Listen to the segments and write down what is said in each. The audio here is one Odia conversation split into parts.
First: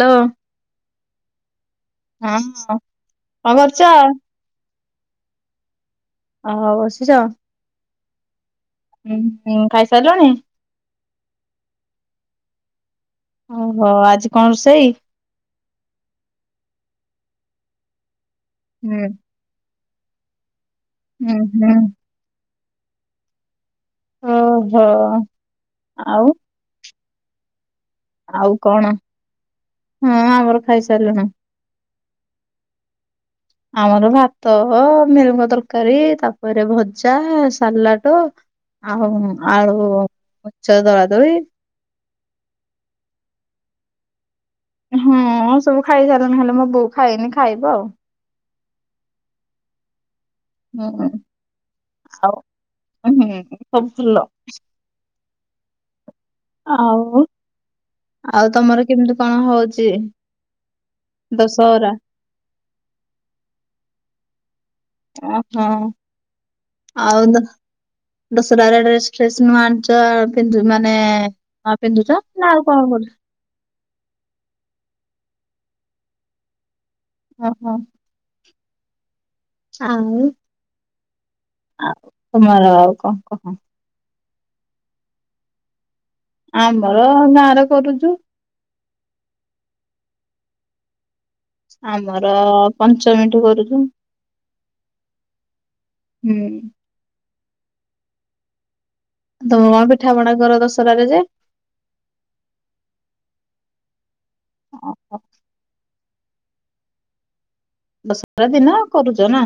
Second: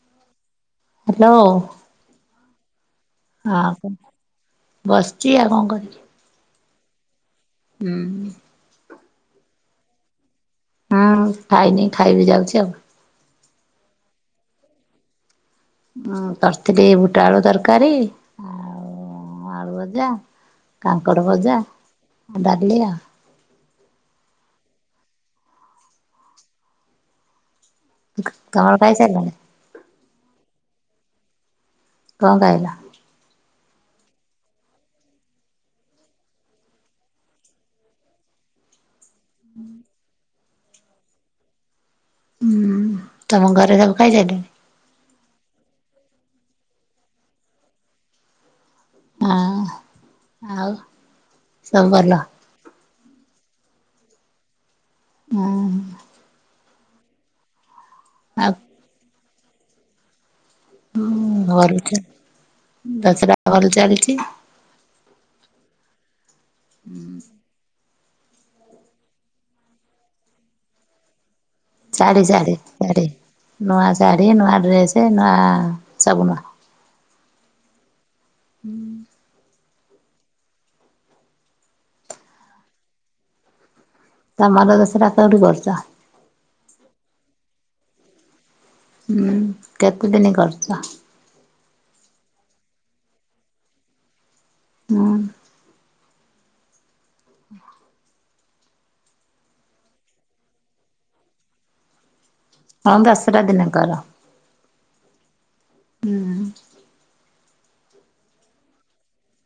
ହ୍ୟାଲୋ। ହ୍ୟାଲୋ ହଁ କଣ କରୁଛ? ବସଚି ଆଉ କଁ କରିବି। ହଉ ବସିଚ। ହୁଁ। ଉଁ ହୁଁ ଖାଇ ସାରିଲଣି? ହୁଁ ଖାଇନି ଖାଇବି ଯାଉଚି ଆଉ। ଓହୋ ଆଜି କଣ ରୋଷେଇ? ହଁ କରଥିଲି ବୁଟ ଆଳୁ ତରକାରୀ। ଆଉ ହୁଁ। ଭଜା, କାଙ୍କଡ ହୁଁ ଭଜା, ହୁଁ ଡାଲି ଆଉ। ଓହୋ ଆଉ ଆଉ ତମର କଣ ଖାଇସାରିଲଣି ହଁ ଆମର ଖାଇସାରିଲୁଣୁ। କଁ ଖାଇଲ? ଆମର ଭାତ, ମିଲ ମିକର ତରକାରୀ ତାପରେ ଭଜା, ସାଲାଡ। ଆଉ ଆଳୁ [unintelligible] ଦଳା ଦଳି। ହୁଁ ତମ ଘରେ ସବୁ ଖାଇ ସାରିଲେଣି? ହଁ ସବୁ ଖାଇ ସାରିଲେଣି ହେଲେ ମୋ ବୋଉ ଖାଇନି ଖାଇବ ଆଉ। ଆଁ। ହୁଁ ଆଉ ହୁଁ ସବୁ ଭଲ। ଓହୋ। ଆଉ ଆଉ ତମର କେମିତି କଣ ହଉଚି? ହଁ ଭଲ ଦଶରା ଭଲ ଚାଲଛି। ଉଁ ହୁଁ ଆଉ ଦ ଦଶରାରେ ଡ୍ରେସ ଫ୍ରେସ ନୂଆ ଆଣିଚ ପିନ୍ଧୁ ମାନେ ହଁ ପିନ୍ଧୁଚ ଶାଢ଼ୀ ନା ଶାଢ଼ୀ କଣ ଶାଢ଼ୀ କରୁ ନୂଆ ଶାଢ଼ୀ, ନୂଆ ଡ୍ରେସେ, ନୂଆ ସବୁ ନୂଆ। ଓହୋ। ହୁଁ। ଆଉ ଆ ତମର ଆଉ କଣ କହ? ତମର [unintelligible] କୋଉଠି କରୁଚ? ଆମର ଗାଁରେ କରୁଚୁ? ହୁଁ କେତେଦିନି କରିଚ? ଆମର ପଞ୍ଚମୀଠୁ କରୁଛୁ। ହଁ। ହୁଁ। ହଁ ତମ ପିଠାପଣା କର ଦଶରାରେ ଯେ। ହଁ ଦଶରା ଦିନେ କର। ଓହୋ। ଦଶରା ଦିନ କରୁଛ ନା।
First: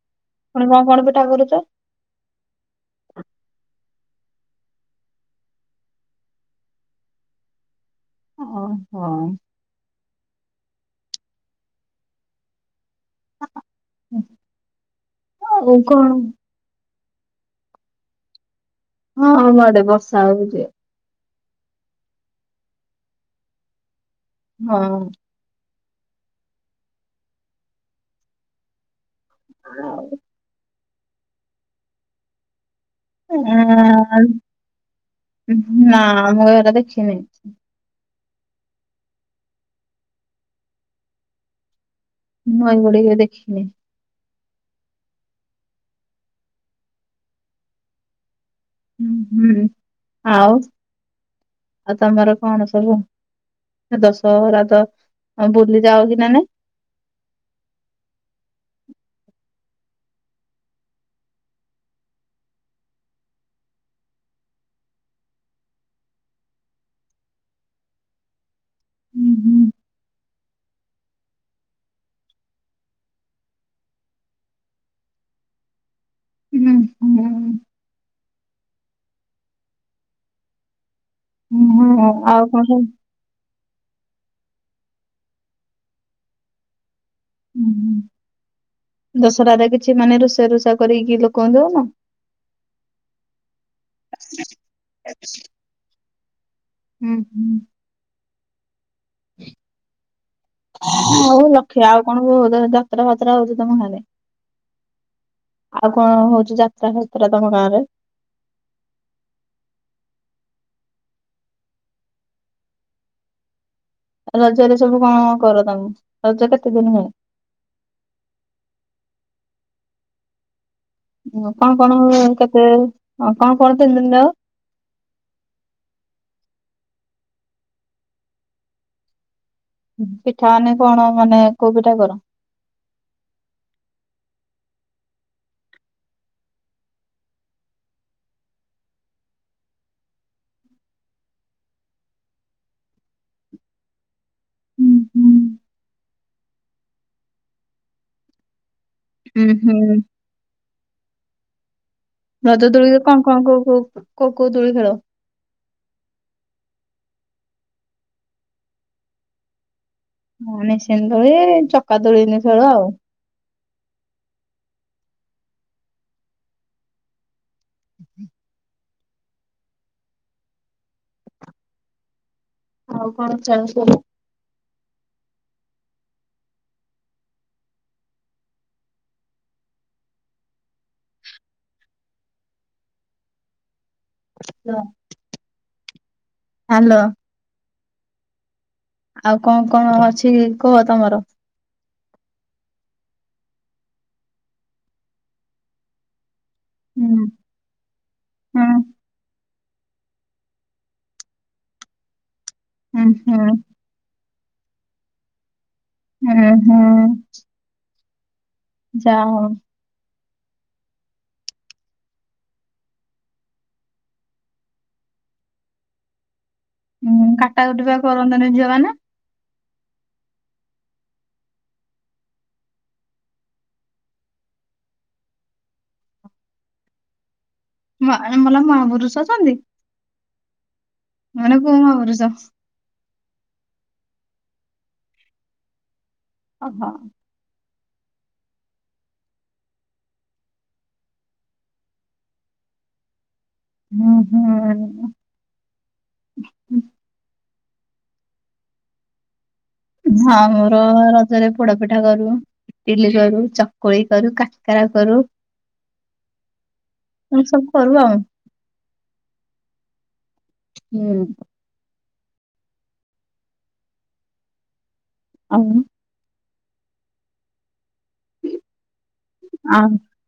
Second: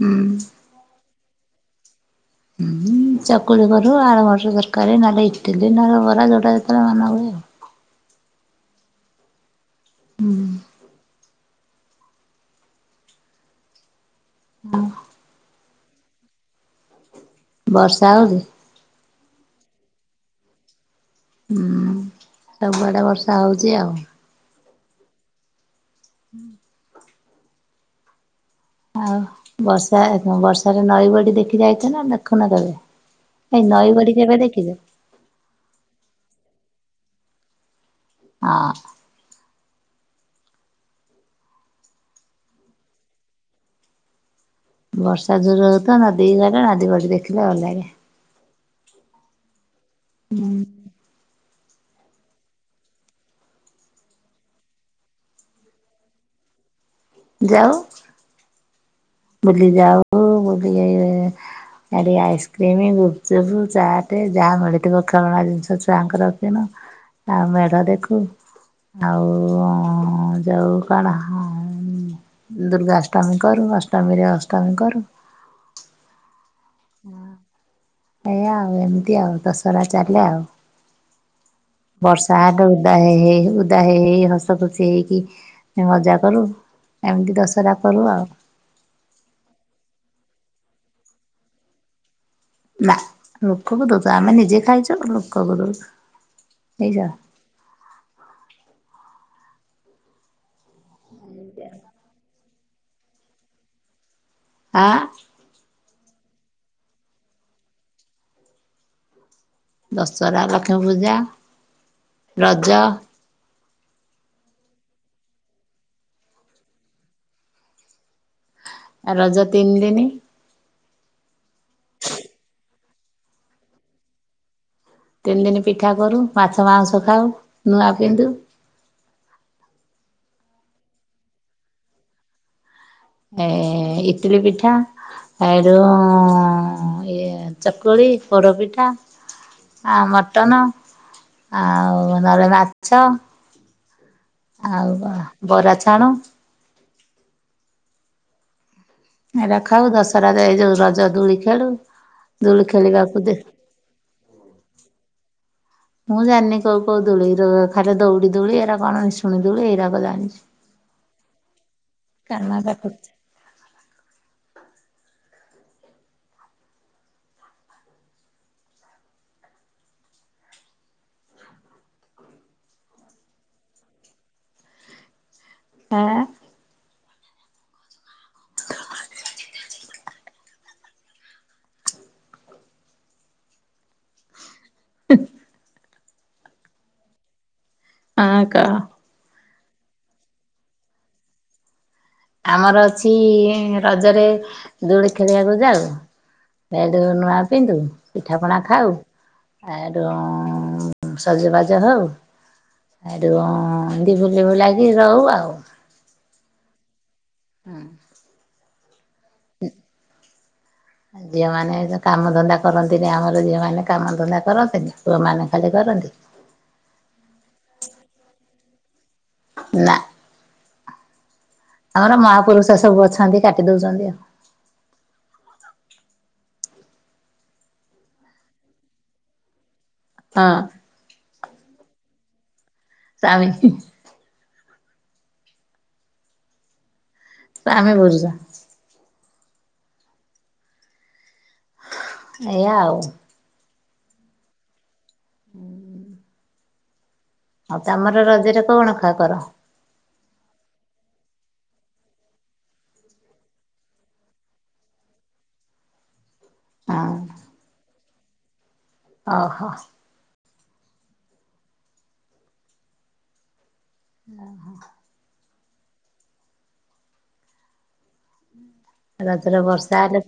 ହୁଁ କଣ କଣ ପିଠା କରୁଚ? ମୁଁ ଆଳୁ ମଟର ତରକାରୀ ନହେଲେ ଇଟିଲି ନହଲେ ବରା ଯୋଉଟା ଯେତେବେଳ ମନ ହୁଏ ଆଉ। ଓହୋ। ହୁଁ। ଆଉ କଣ? ବର୍ଷା ହଉଚି? ହଁ ଆମ ଆଡେ ବର୍ଷା ହଉଚି। ହୁଁ ସବୁଆଡେ ବର୍ଷା ହଉଚି ଆଉ। ହଁ। ହୁଁ। ଆଉ ବର୍ଷା, ଆଉ ବର୍ଷାରେ ନଈବଢି ଦେଖି ଯାଇଛ ନା ଦେଖୁନା କେବେ? ଏଇ ନଈ ବଢି କେବେ [unintelligible] ଦେଖିଛ? ନା ମୁଁ ଏରା ଦେଖିନି। [unintelligible] ନଈ ବଢ଼ି କେବେ ଦେଖିନି। ବର୍ଷା ଜୋର। [unintelligible] ହୁଁ ହୁଁ ଆଉ, ଆଉ ତମର କଣ ସବୁ। ଦଶହରା ତ ଆଉ ବୁଲି ଯାଉଚି ନା ନାଇ। ଯାଅ। ବୁଲି ଯାଉ, ବୁଲି ଯାଇ। ଇଆଡେ ଆଇସ୍କ୍ରିମ, ଗୁପଚୁପ, ଚାଟ ଯାହା ମିଳିଥିବ ଖେଳଣା ଜିନିଷ ଛୁଆଙ୍କର କିଣ। ଆ ମେଢ ଦେଖୁ? ହୁଁ ହୁଁ ଆଉ ଯାଉ କଣ ହଁ ଦୁର୍ଗାଷ୍ଟମୀ କରୁ ଅଷ୍ଟମୀରେ ଅଷ୍ଟମୀ କରୁ। ହୁଁ ହୁଁ ହ ଏୟା ଆଉ ଏମିତି ଆଉ ଦଶହରା ଚାଲେ ଆଉ। ହୁଁ। ବର୍ଷା ଆଉ କଣ [unintelligible] ସବୁ ଉଦା ହେଇ ହେଇ ଗଲୁ। ଓଦା ହେଇ ହେଇ ହସ ଖୁସି ହେଇକି ମଜା କରୁ। ଏମିତି ହୁଁ ଦଶହରା ହୁଁ। କରୁ ଆଉ। ଦଶହରାରେ କିଛି ମାନେ ରୋଷେଇ ରୁଷା କରିକି ଲୋକଙ୍କୁ ଦଉନ? ନା ଲୋକକୁ ଦୋଉଛୁ ଆମେ ନିଜେ ଖାଇଛୁ ନା ଲୋକକୁ ଦଉଚୁ। ହୁଁ ହୁଁ। ଆଉ ଲକ୍ଷ ଆଉ କଣ। [unintelligible] ଯାତା ଫାତ୍ରା ହଉଚି ତମ ଗାଆଁ ରେ। ଆଁ। ଆଉ କଣ ହଉଛି ଯାତ୍ରା ଫାତ୍ରା ତମ ଗାଁ ରେ? ଦଶହରା, ଲକ୍ଷ୍ମୀ ପୂଜା, ରଜ। ରଜରେ ସବୁ କଣ କର ତମେ? ରଜ କେତେ ଦିନ ହୁଏ? ରଜ ତିନିଦିନି। କଣ କଣ କେତେ କଣ କଣ ତିନି ଦିନି ଜାଓ? ତିନି ଦିନ ପିଠା କରୁ, ମାଛ ମାଉଁସ ଖାଉ, ନୂଆ ପିନ୍ଧୁ। ପିଠା ମାନେ କଣ ମାନେ କୋଉ ପିଠା କର? ଏ ଇଟଲି ପିଠା ହେଡୁ ଇଏ ଚକୁଳି, ପୋଡ ପିଠା। ଆ ମଟନ ଆଉ ନହେଲେ ମାଛ ହୁଁ ଆଉ କଣ ହୁଁ ବରା ଛାଣୁ। ଉଁ ଏରା ଖାଉ ହୁଁ ଦଶହରା ଏଇ ଯୋଉ ରଜ ଦୋଳି ଖେଳୁ। ଦୋଳି ରଜ ଦୋ ରେ ଖେଳିବାକୁ କଣ ଦେ କଣ କୋଉ କୋଉ କୋଉ କୋଉ ଦୋଳି ଖେଳ? ମୁଁ ଜାଣିନି କୋଉ କୋଉ ଦୋଳି। ଖାଲି ଦୌଡି ଦୋଳି ଏରା କଣ ନିଶୁଣି ଦୋଳି ଏଇରା ହଁ ନିଶୁଣି ଦୋଳି ଚକା ଦୋଳି ଏନ୍ତି କାରମା ଖେଳୁ ଆଉ। ପାଖରୁ [inaudible] ଆଉ କଣ। [unintelligible] ଆଁ [unintelligible] [inaudible] ହ୍ୟାଲୋ। ହଁ କହ। ଆଉ କଣ କଣ ଅଛି କୁହ ତମର? ଆମର ଅଛି ରଜରେ ଦୂଳି ଖେଳିବାକୁ ଯାଉ। ହେଟୁ ହୁଁ ନୂଆ ପିନ୍ଧୁ, ପିଠା ପଣା ହୁଁ ଖାଉ। ଏଠୁ ସଜବାଜ ହଉ। ହୁଁ ଏଠୁ ହୁଁ ଏନ୍ତି ବୁ ବୁଲାକି ରହୁ ଆଉ। ହୁଁ ହୁଁ। ହଁ। ଯା ହୋଉ। ଝିଅମାନେ କାମ ଧନ୍ଦା କରନ୍ତିନି ଆମର ଝିଅ ମାନେ କାମ ଧନ୍ଦା କରନ୍ତିନି ପୁଅ ମାନେ ଖାଲି କର କରନ୍ତି। ହୁଁ କାଟା କଟିବା କରନ୍ତନି ଝିଅମାନେ। ନା। ଆମର ମହାପୁରୁଷ ସବୁ ଅଛନ୍ତି କାଟି ଦଉଛନ୍ତି ଆଉ। ମଲା ମହାପୁରୁଷ ଅଛନ୍ତି ହଁ। ମାନେ [unintelligible] ସାମି। ଓ ହୋ। ଆମେ ବୁଝୁଛ ଏଇଆ ଆଉ। ହୁଁ ହୁଁ। ହଉ ତମର ରଜରେ କଣ [unintelligible] କର? ହଁ ମୋର ରଜରେ ପୋଡା ପିଠା କରୁ। ଇଟିଲି କରୁ ଚକୁଳି କରୁ କାକାରା କରୁ। ହଁ ତମେ ସବୁ [unintelligible] ଓହୋ। ହୁଁ। ଓ ହୋ। ହଉ। ରାଜରେ ଆଉ ବର୍ଷା ହେଲେ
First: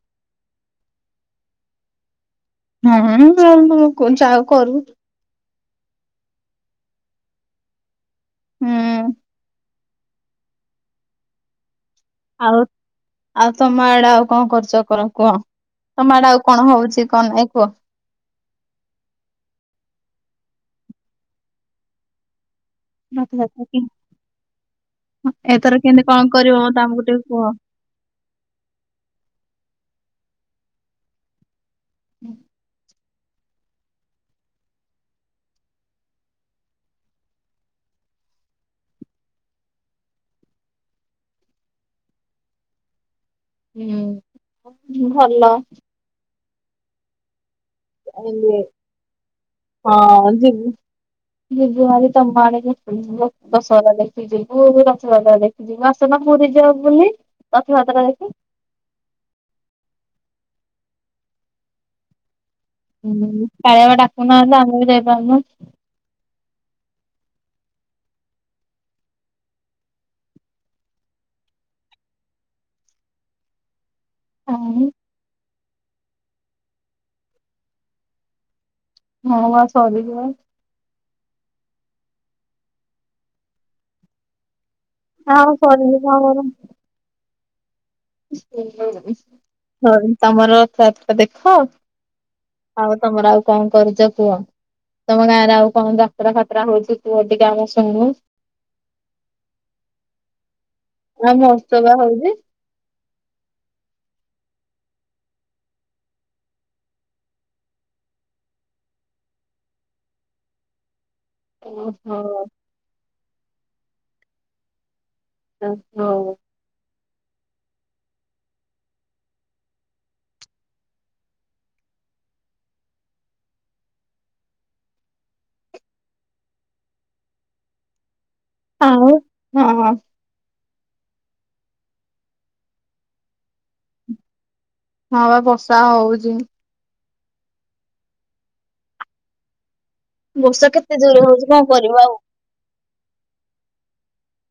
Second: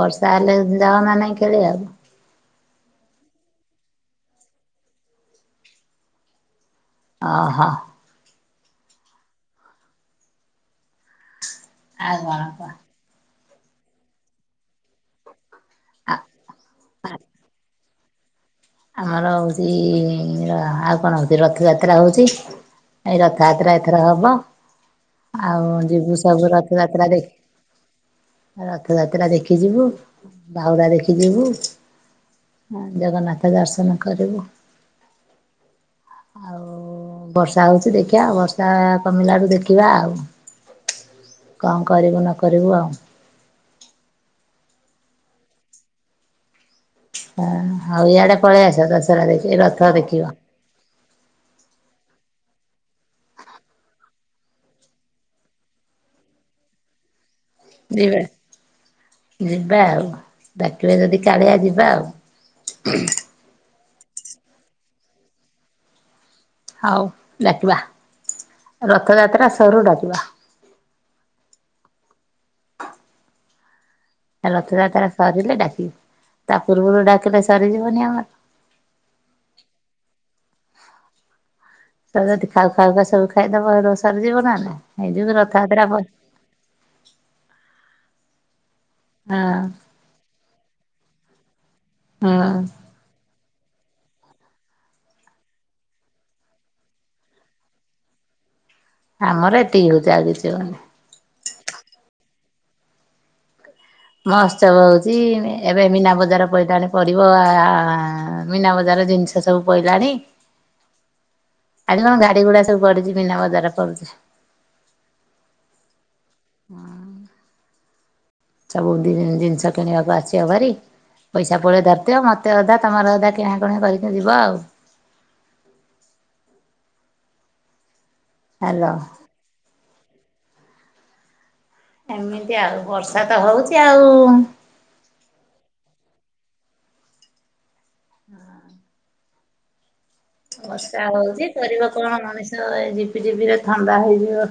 ବର୍ଷା ହେଲେ ଯାଉନା ନାଇଁ ଖେଳି ଆଉ। ହଁ [unintelligible] କରୁ। ଓହୋ। ହୁଁ। ଆଉ କଣ କହ? ଆଉ ତମ ଆଡେ ଆଉ କଣ କରୁଚ କଣ କୁହ, ଆ ତମ ଆଡା ଆଉ କଣ ହଉଚି କଣ ନାଇଁ? ଆମର ହଉଚି ଆଉ କଣ ହଉଚି ରଥଯାତ୍ରା ହଉଚି। ଏଇ ରଥଯାତ୍ରା ଏଥର ହବ। ଆଉ ଏଥର କେମିତି ଯିବୁ କଣ ସବୁ କରିବ ମତେ ଆମକୁ ରଥଯାତ୍ରା ଟିକେ ଦେଖ କୁହ? ରଥଯାତ୍ରା ଦେଖି ଯିବୁ ବାହୁଡ଼ା ଦେଖି ଯିବୁ। ହୁଁ। ଜଗନ୍ନାଥ ଦର୍ଶନ କରିବୁ, ଆଉ ବର୍ଷା ହଉଚି ଦେଖିବା ବର୍ଷା କମିଲାଠୁ ଦେଖିବା ଆଉ। କଣ କରିବୁ ନ କରିବୁ ଆଉ। ହୁଁ ଭଲ। ହ ଆଉ ଇଆଡେ ଏମିତି ପଳେଇ ଆସ ଦଶରା ଦେଖ ରଥ ଦେଖିବ ଯୁ ଆଜି ତମ ଆଡ଼େ। ଦଶହରା ଦେଖିଯିବୁ ରଥାଯାତ୍ରା ଦେଖିଜିବୁ ଆସୁନ ପୁରୀ ଯିବା ବୁଲି। ରଥଯାତ୍ରା ଯିବା ଦେଖି ଯିବା ଆଉ ଡାକିବେ ଯଦି କାଳିଆ ଯିବା ଆଉ। ହୁଁ କଳିଆକୁ ଡାକୁନାହାନ୍ତି ଆମେ ବି ଯାଇପାରୁନୁ। ହଉ ଡାକିବା ରଥଯାତ୍ରା ସରୁ ଡାକିବା। [unintelligible] [inaudible] ରଥଯାତ୍ରା ସରିଲେ ଡାକିବ ତା ପୂର୍ବରୁ ଡାକିଲେ ସରିଯିବନି ଆମର। ହଁ ବା ସରିବ। ଯଦି ଖାଉ ଖାଉ ସବୁ ଖାଇଦବ ସରିଯିବ ନା ନାଇଁ। ଏଇ ଯ ଆଉ ରଥଯାତ୍ରା ପରେ ସରିଯିବ ହଁ ତମର ରଥଯାତ୍ରା ଦେଖ? ହଁ ଆଉ ତମର ଆଉ କଣ କରୁଛ କୁହ? ତମ ଗାଁରେ ଆଉ କଣ ଯାତରା ଖାତରା ହଉଛି ତୁ ଟିକେ ଆମକୁ ଶୁଣିବୁ? ଆମର ଏତିକି ହଉଛି ଆଉ କିଛି ହଉନି ଆ ମସ୍ତ ବା ହଉଛି। ମହୋତ୍ସବ ହଉଛି ଏବେ ମୀନାବଜାର ପଇଲାଣି ପଡିବ ଆ ମୀନାବଜାର ଜିନିଷ ସବୁ ପଇଲାଣି। ଆଜି କଣ ଓହୋ ଗାଡିଗୁଡା ସବୁ ଗଢୁଛି ବିନା ବଜାର ପଡୁଛି। ହଉ। ସବୁ ଜିନିଷ କିଣିବାକୁ ଆସିବା ଭାରି। ପଇସା ପୁଳେ ଧରିଦିଅ ମତେ ଅଧା ତମର ଅଧା କିଣାକଣି କରିକି ଯିବ ଆଉ। ହାଲୋ। ଆଉ ହଁ ହଁ ଏମିତି ଆଉ ବର୍ଷା ତ ହଉଚି ଆଉ। ହଁ ବା ବର୍ଷା ହଉଚି। ହଁ। ବର୍ଷା ହଉଛି କରିବ କଣ ମଣିଷ ଏ ଝପିଝିପି ରେ ଥଣ୍ଡା ହେଇଯିବ।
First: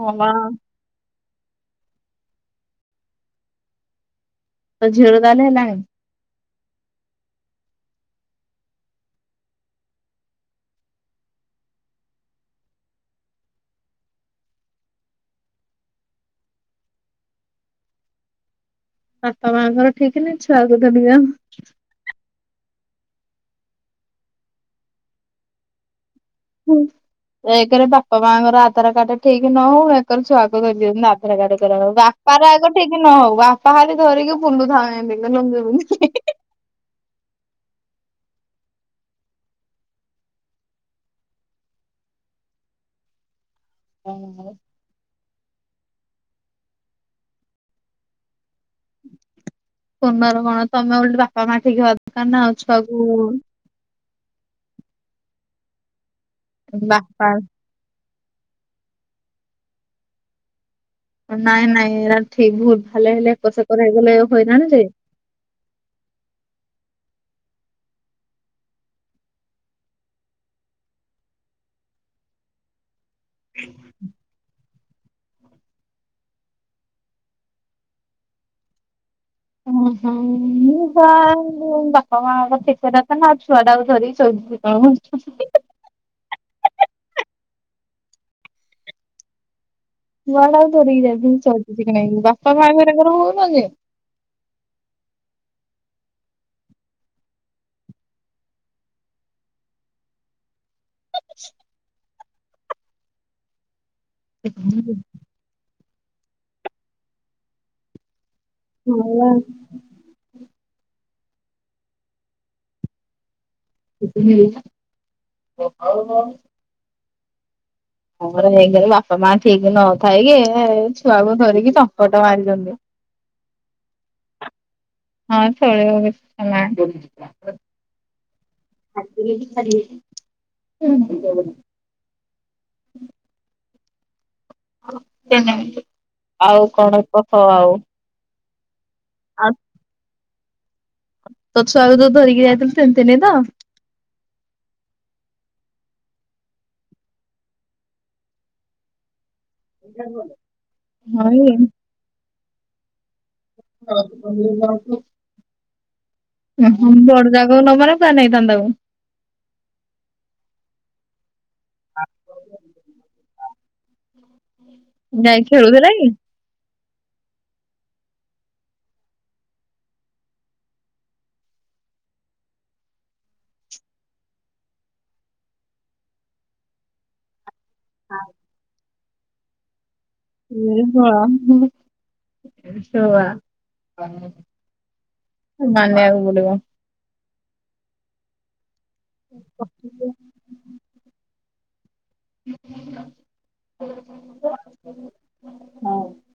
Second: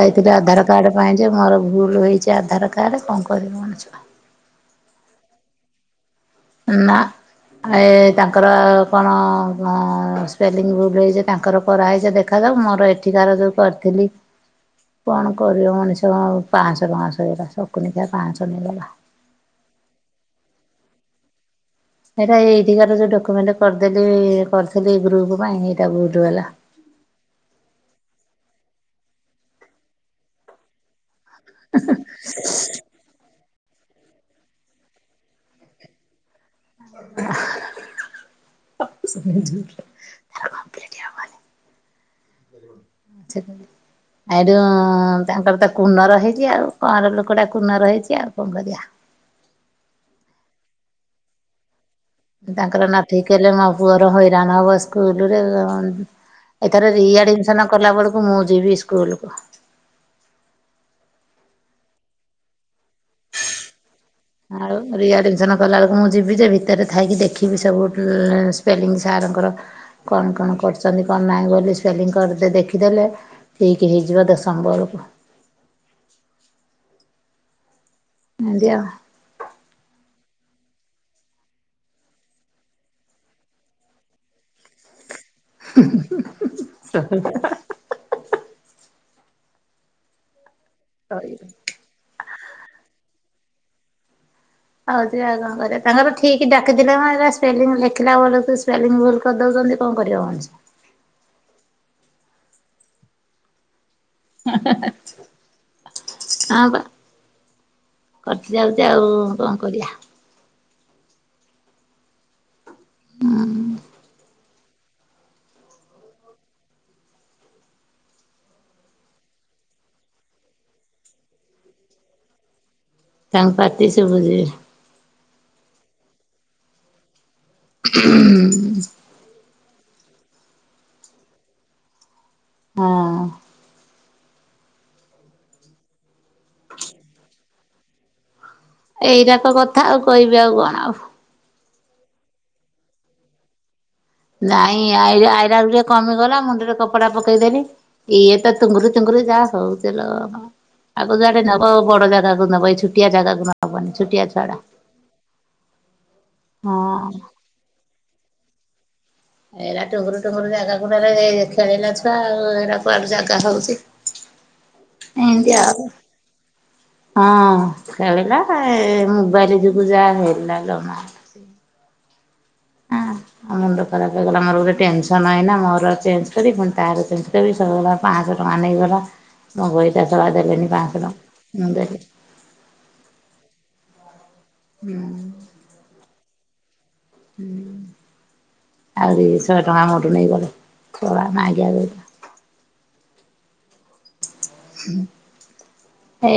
ହଁ ବା ଆଧାର କାର୍ଡ ପାଇଁ ଯେ ମୋର ଭୁଲ ହେଇଛି ଆଧାର କାର୍ଡ କଣ କରିବ ମଣିଷ। ତ ଝିଅ ର ତାହେଲେ ହେଲାନି। ନା। ଏ ତାଙ୍କର କଣ ସ୍ପେଲିଙ୍ଗ୍ ଭୁଲ ହେଇଛି ତାଙ୍କର କରା ହେଇଛି ଦେଖା ମୋର ଏଠିକାର ଯୋଉ କରିଥିଲି। କଣ କରିବ ମଣିଷ ପାଁଶହ ଟଙ୍କା ସହିଲା ଶକୁନିକିଆ ପାଁଶହ ନେଇଗଲା। ବାପା ମାଆଙ୍କର ଠିକ ନାହି ଛୁଆକୁ ଧରିଆ ସେଇଟା ଏଇଠିକାର ଯୋଉ ଡକୁମେଣ୍ଟ କରିଦେଲି କରିଥିଲି ଗ୍ରୁପ ପାଇଁ ଏଇଟା ଭୁଲ୍। ହୁଁ ଏକରେ ବାପା ମାଆଙ୍କର ଆଧାର କାର୍ଡ ଠିକ ନ ହଉ ଏକର ଛୁଆକୁ କରିଦିଅନ୍ତି। ବାପାର ଆଗ ଠିକ ନ ହଉ ବା ପାହାରେ ଧରିକିି ବୁଲୁଥାନ୍ତି ଲ [unintelligible] [unintelligible] ଆଇଡୁ ତାଙ୍କର ତ କୂର୍ଣ୍ଣର ହେଇଛି ଆଉ କଣଁର ଲୋକଟା କୂର୍ଣର ହେଇଛି ଆଉ। କଣ କରିବା। କୁନର କଣ ତମେ ଓଲଟି ବାପା ମା ଠିକି ତାଙ୍କର ନାତି ହେଲେ ମୋ ପୁଅ। ହଇରାଣ ହବ ସ୍କୁଲରେ ଏଥର ବାପା ରିଆଡମିଶନ କଲା ବେଳକୁ। ମୁ ଯିବି ସ୍କୁଲକୁ। ନାଇଁ ନାଇଁ ଏରା ଠିକ ଭୁଲ। ଭାଲ ହେଲେ ଏକର ସେକର ହେଇଗଲେ ହଇରାଣ ଆଉ ଯେ। ରିଆଡମିସନ କଲା ବେଳକୁ ମୁଁ ଯିବି ଯେ ଭିତରେ ଥାଇକି ଦେଖିବି। ଏଠ ବି ସବୁ ସ୍ପେଲିଂ ସାର୍ ଙ୍କର କଣ କଣ କରୁଛନ୍ତି କଣ ନାହିଁ ବୋଲି ସ୍ପେଲିଂ କରି ଦେଖିଦେଲେ ଠିକ ହେଇଯିବ ଦଶମ ବେଳକୁ। [unintelligible] ଓ ହ ମୁ ବା ବାପା ମାଙ୍କ ସେତଟା ତ ନା ଛୁଆ ଟା ଆଉ ଧରିକି ଶୋଇ [unintelligible] ହୁ ହୁନ ହୁ ହହ କୁଆଡେ ଆଉ ଧରିକି ରହିବ। ଯାଇଛନ୍ତି ବାପା ମାଙ୍କର ହଉ ଯେ ହଉ ଯେ ଆଉ କଣ କରିବା ତାଙ୍କର ଠିକ ଡାକିଦେଲେ ସ୍ପେଲିଙ୍ଗ ଲେଖିଲା ବେଳକୁ ଭୁଲ କରିଦଉଛ କଣ କରିବ ମଣିଷ। ଆ ବା। କଟି ଯାଉଛି ଆଉ ହଉଛନ୍ତି। କଣ କରିବା। ହଁ। [unintelligible] ହଁ ପରା ବାପା ମା ଠିକ ନଥାଇ କି ଛୁଆକୁ ଧରିକି ଚମ୍ପଟ ମାରିଛନ୍ତି। ତାଙ୍କ ପାଟି ସୁବୁଚି। ହଁ ଖେଳୁ। [unintelligible] ହ ଖାଲି। [unintelligible] ହଁ। ଆଉ କଣ କଖ ଆଉ? ଏଇଟାକ କଥା ଆଉ କହିବି ଆଉ କଣ ଆଉ ତ ଛୁଆକୁ ତ ଧରିକି ଯାଇଥିଲୁ ତିନ୍ତିନି ତ? ନାଇଁ ଆଇରା ଗୁ କମିଗଲା ମୁଣ୍ଡରେ କପଡା ପକେଇଦେଲି ଇଏ ତ ତୁଙ୍ଗୁରି ତୁଙ୍ଗୁରି ଯା ହଉଥିଲା ଆଗ ହଇ ଯୁଆଡେ ନବ ବଡ ଜାଗାକୁ ନବ ଏଇ ଛୋଟିଆ ଜାଗାକୁ ନବନି ଛୋଟିଆ ଛୁଆଟା। ଉଁ ହଁ। ହୁଁ ବଡଦାଗ ନ ମାନ ନା ନାଇଁ। ତାନ୍ଦାଉଁ। ଏଇଟା ଟୁଙ୍ଗୁରୁ ଟୁଙ୍ଗୁରୁ ଜାଗା ଗୁଡାରେ ଖେଳିଲା ଛୁଆ ଆଉ ଏଇଟା କୁଆଡ ଜାଗା ତା ହଉଛି। ନାଇଁ ଏମିତି ଆଉ ଖେଳୁଥିଲା କି? ହଁ ଖଳିଲା ଏ ମୁବାଇଲ ଯକୁୁଜା ହେଲା ଲୋ ମାଆ। ସେ ହଁ ଆମୁଣ୍ଡ ଖରାପ ହେଗଲା ଆମରୋେ ଟେନସନ୍ ଆଇନା ମୋର ଚେଞ୍ଜ କରିଵି ତାର ଚେଞ୍ଜ କରି ପାଞ୍ଚଶହ ଟଙ୍କା ନେଇଗଲା ମୋ ଶଳା ଦେଲେନି ଉଁ ପାଞ୍ଚଶହ ଟଙ୍କା ମୁଁ ଦେଲି ହଁ ଛୁଆ ମାନିବାକୁ ପଡିବ। ହଁ ଆହୁରି ଶହେ ଟଙ୍କା ମୋଟ ନେଇଗଲେ! ! ! ! ! ! ! ! ! ! [inaudible] ଏ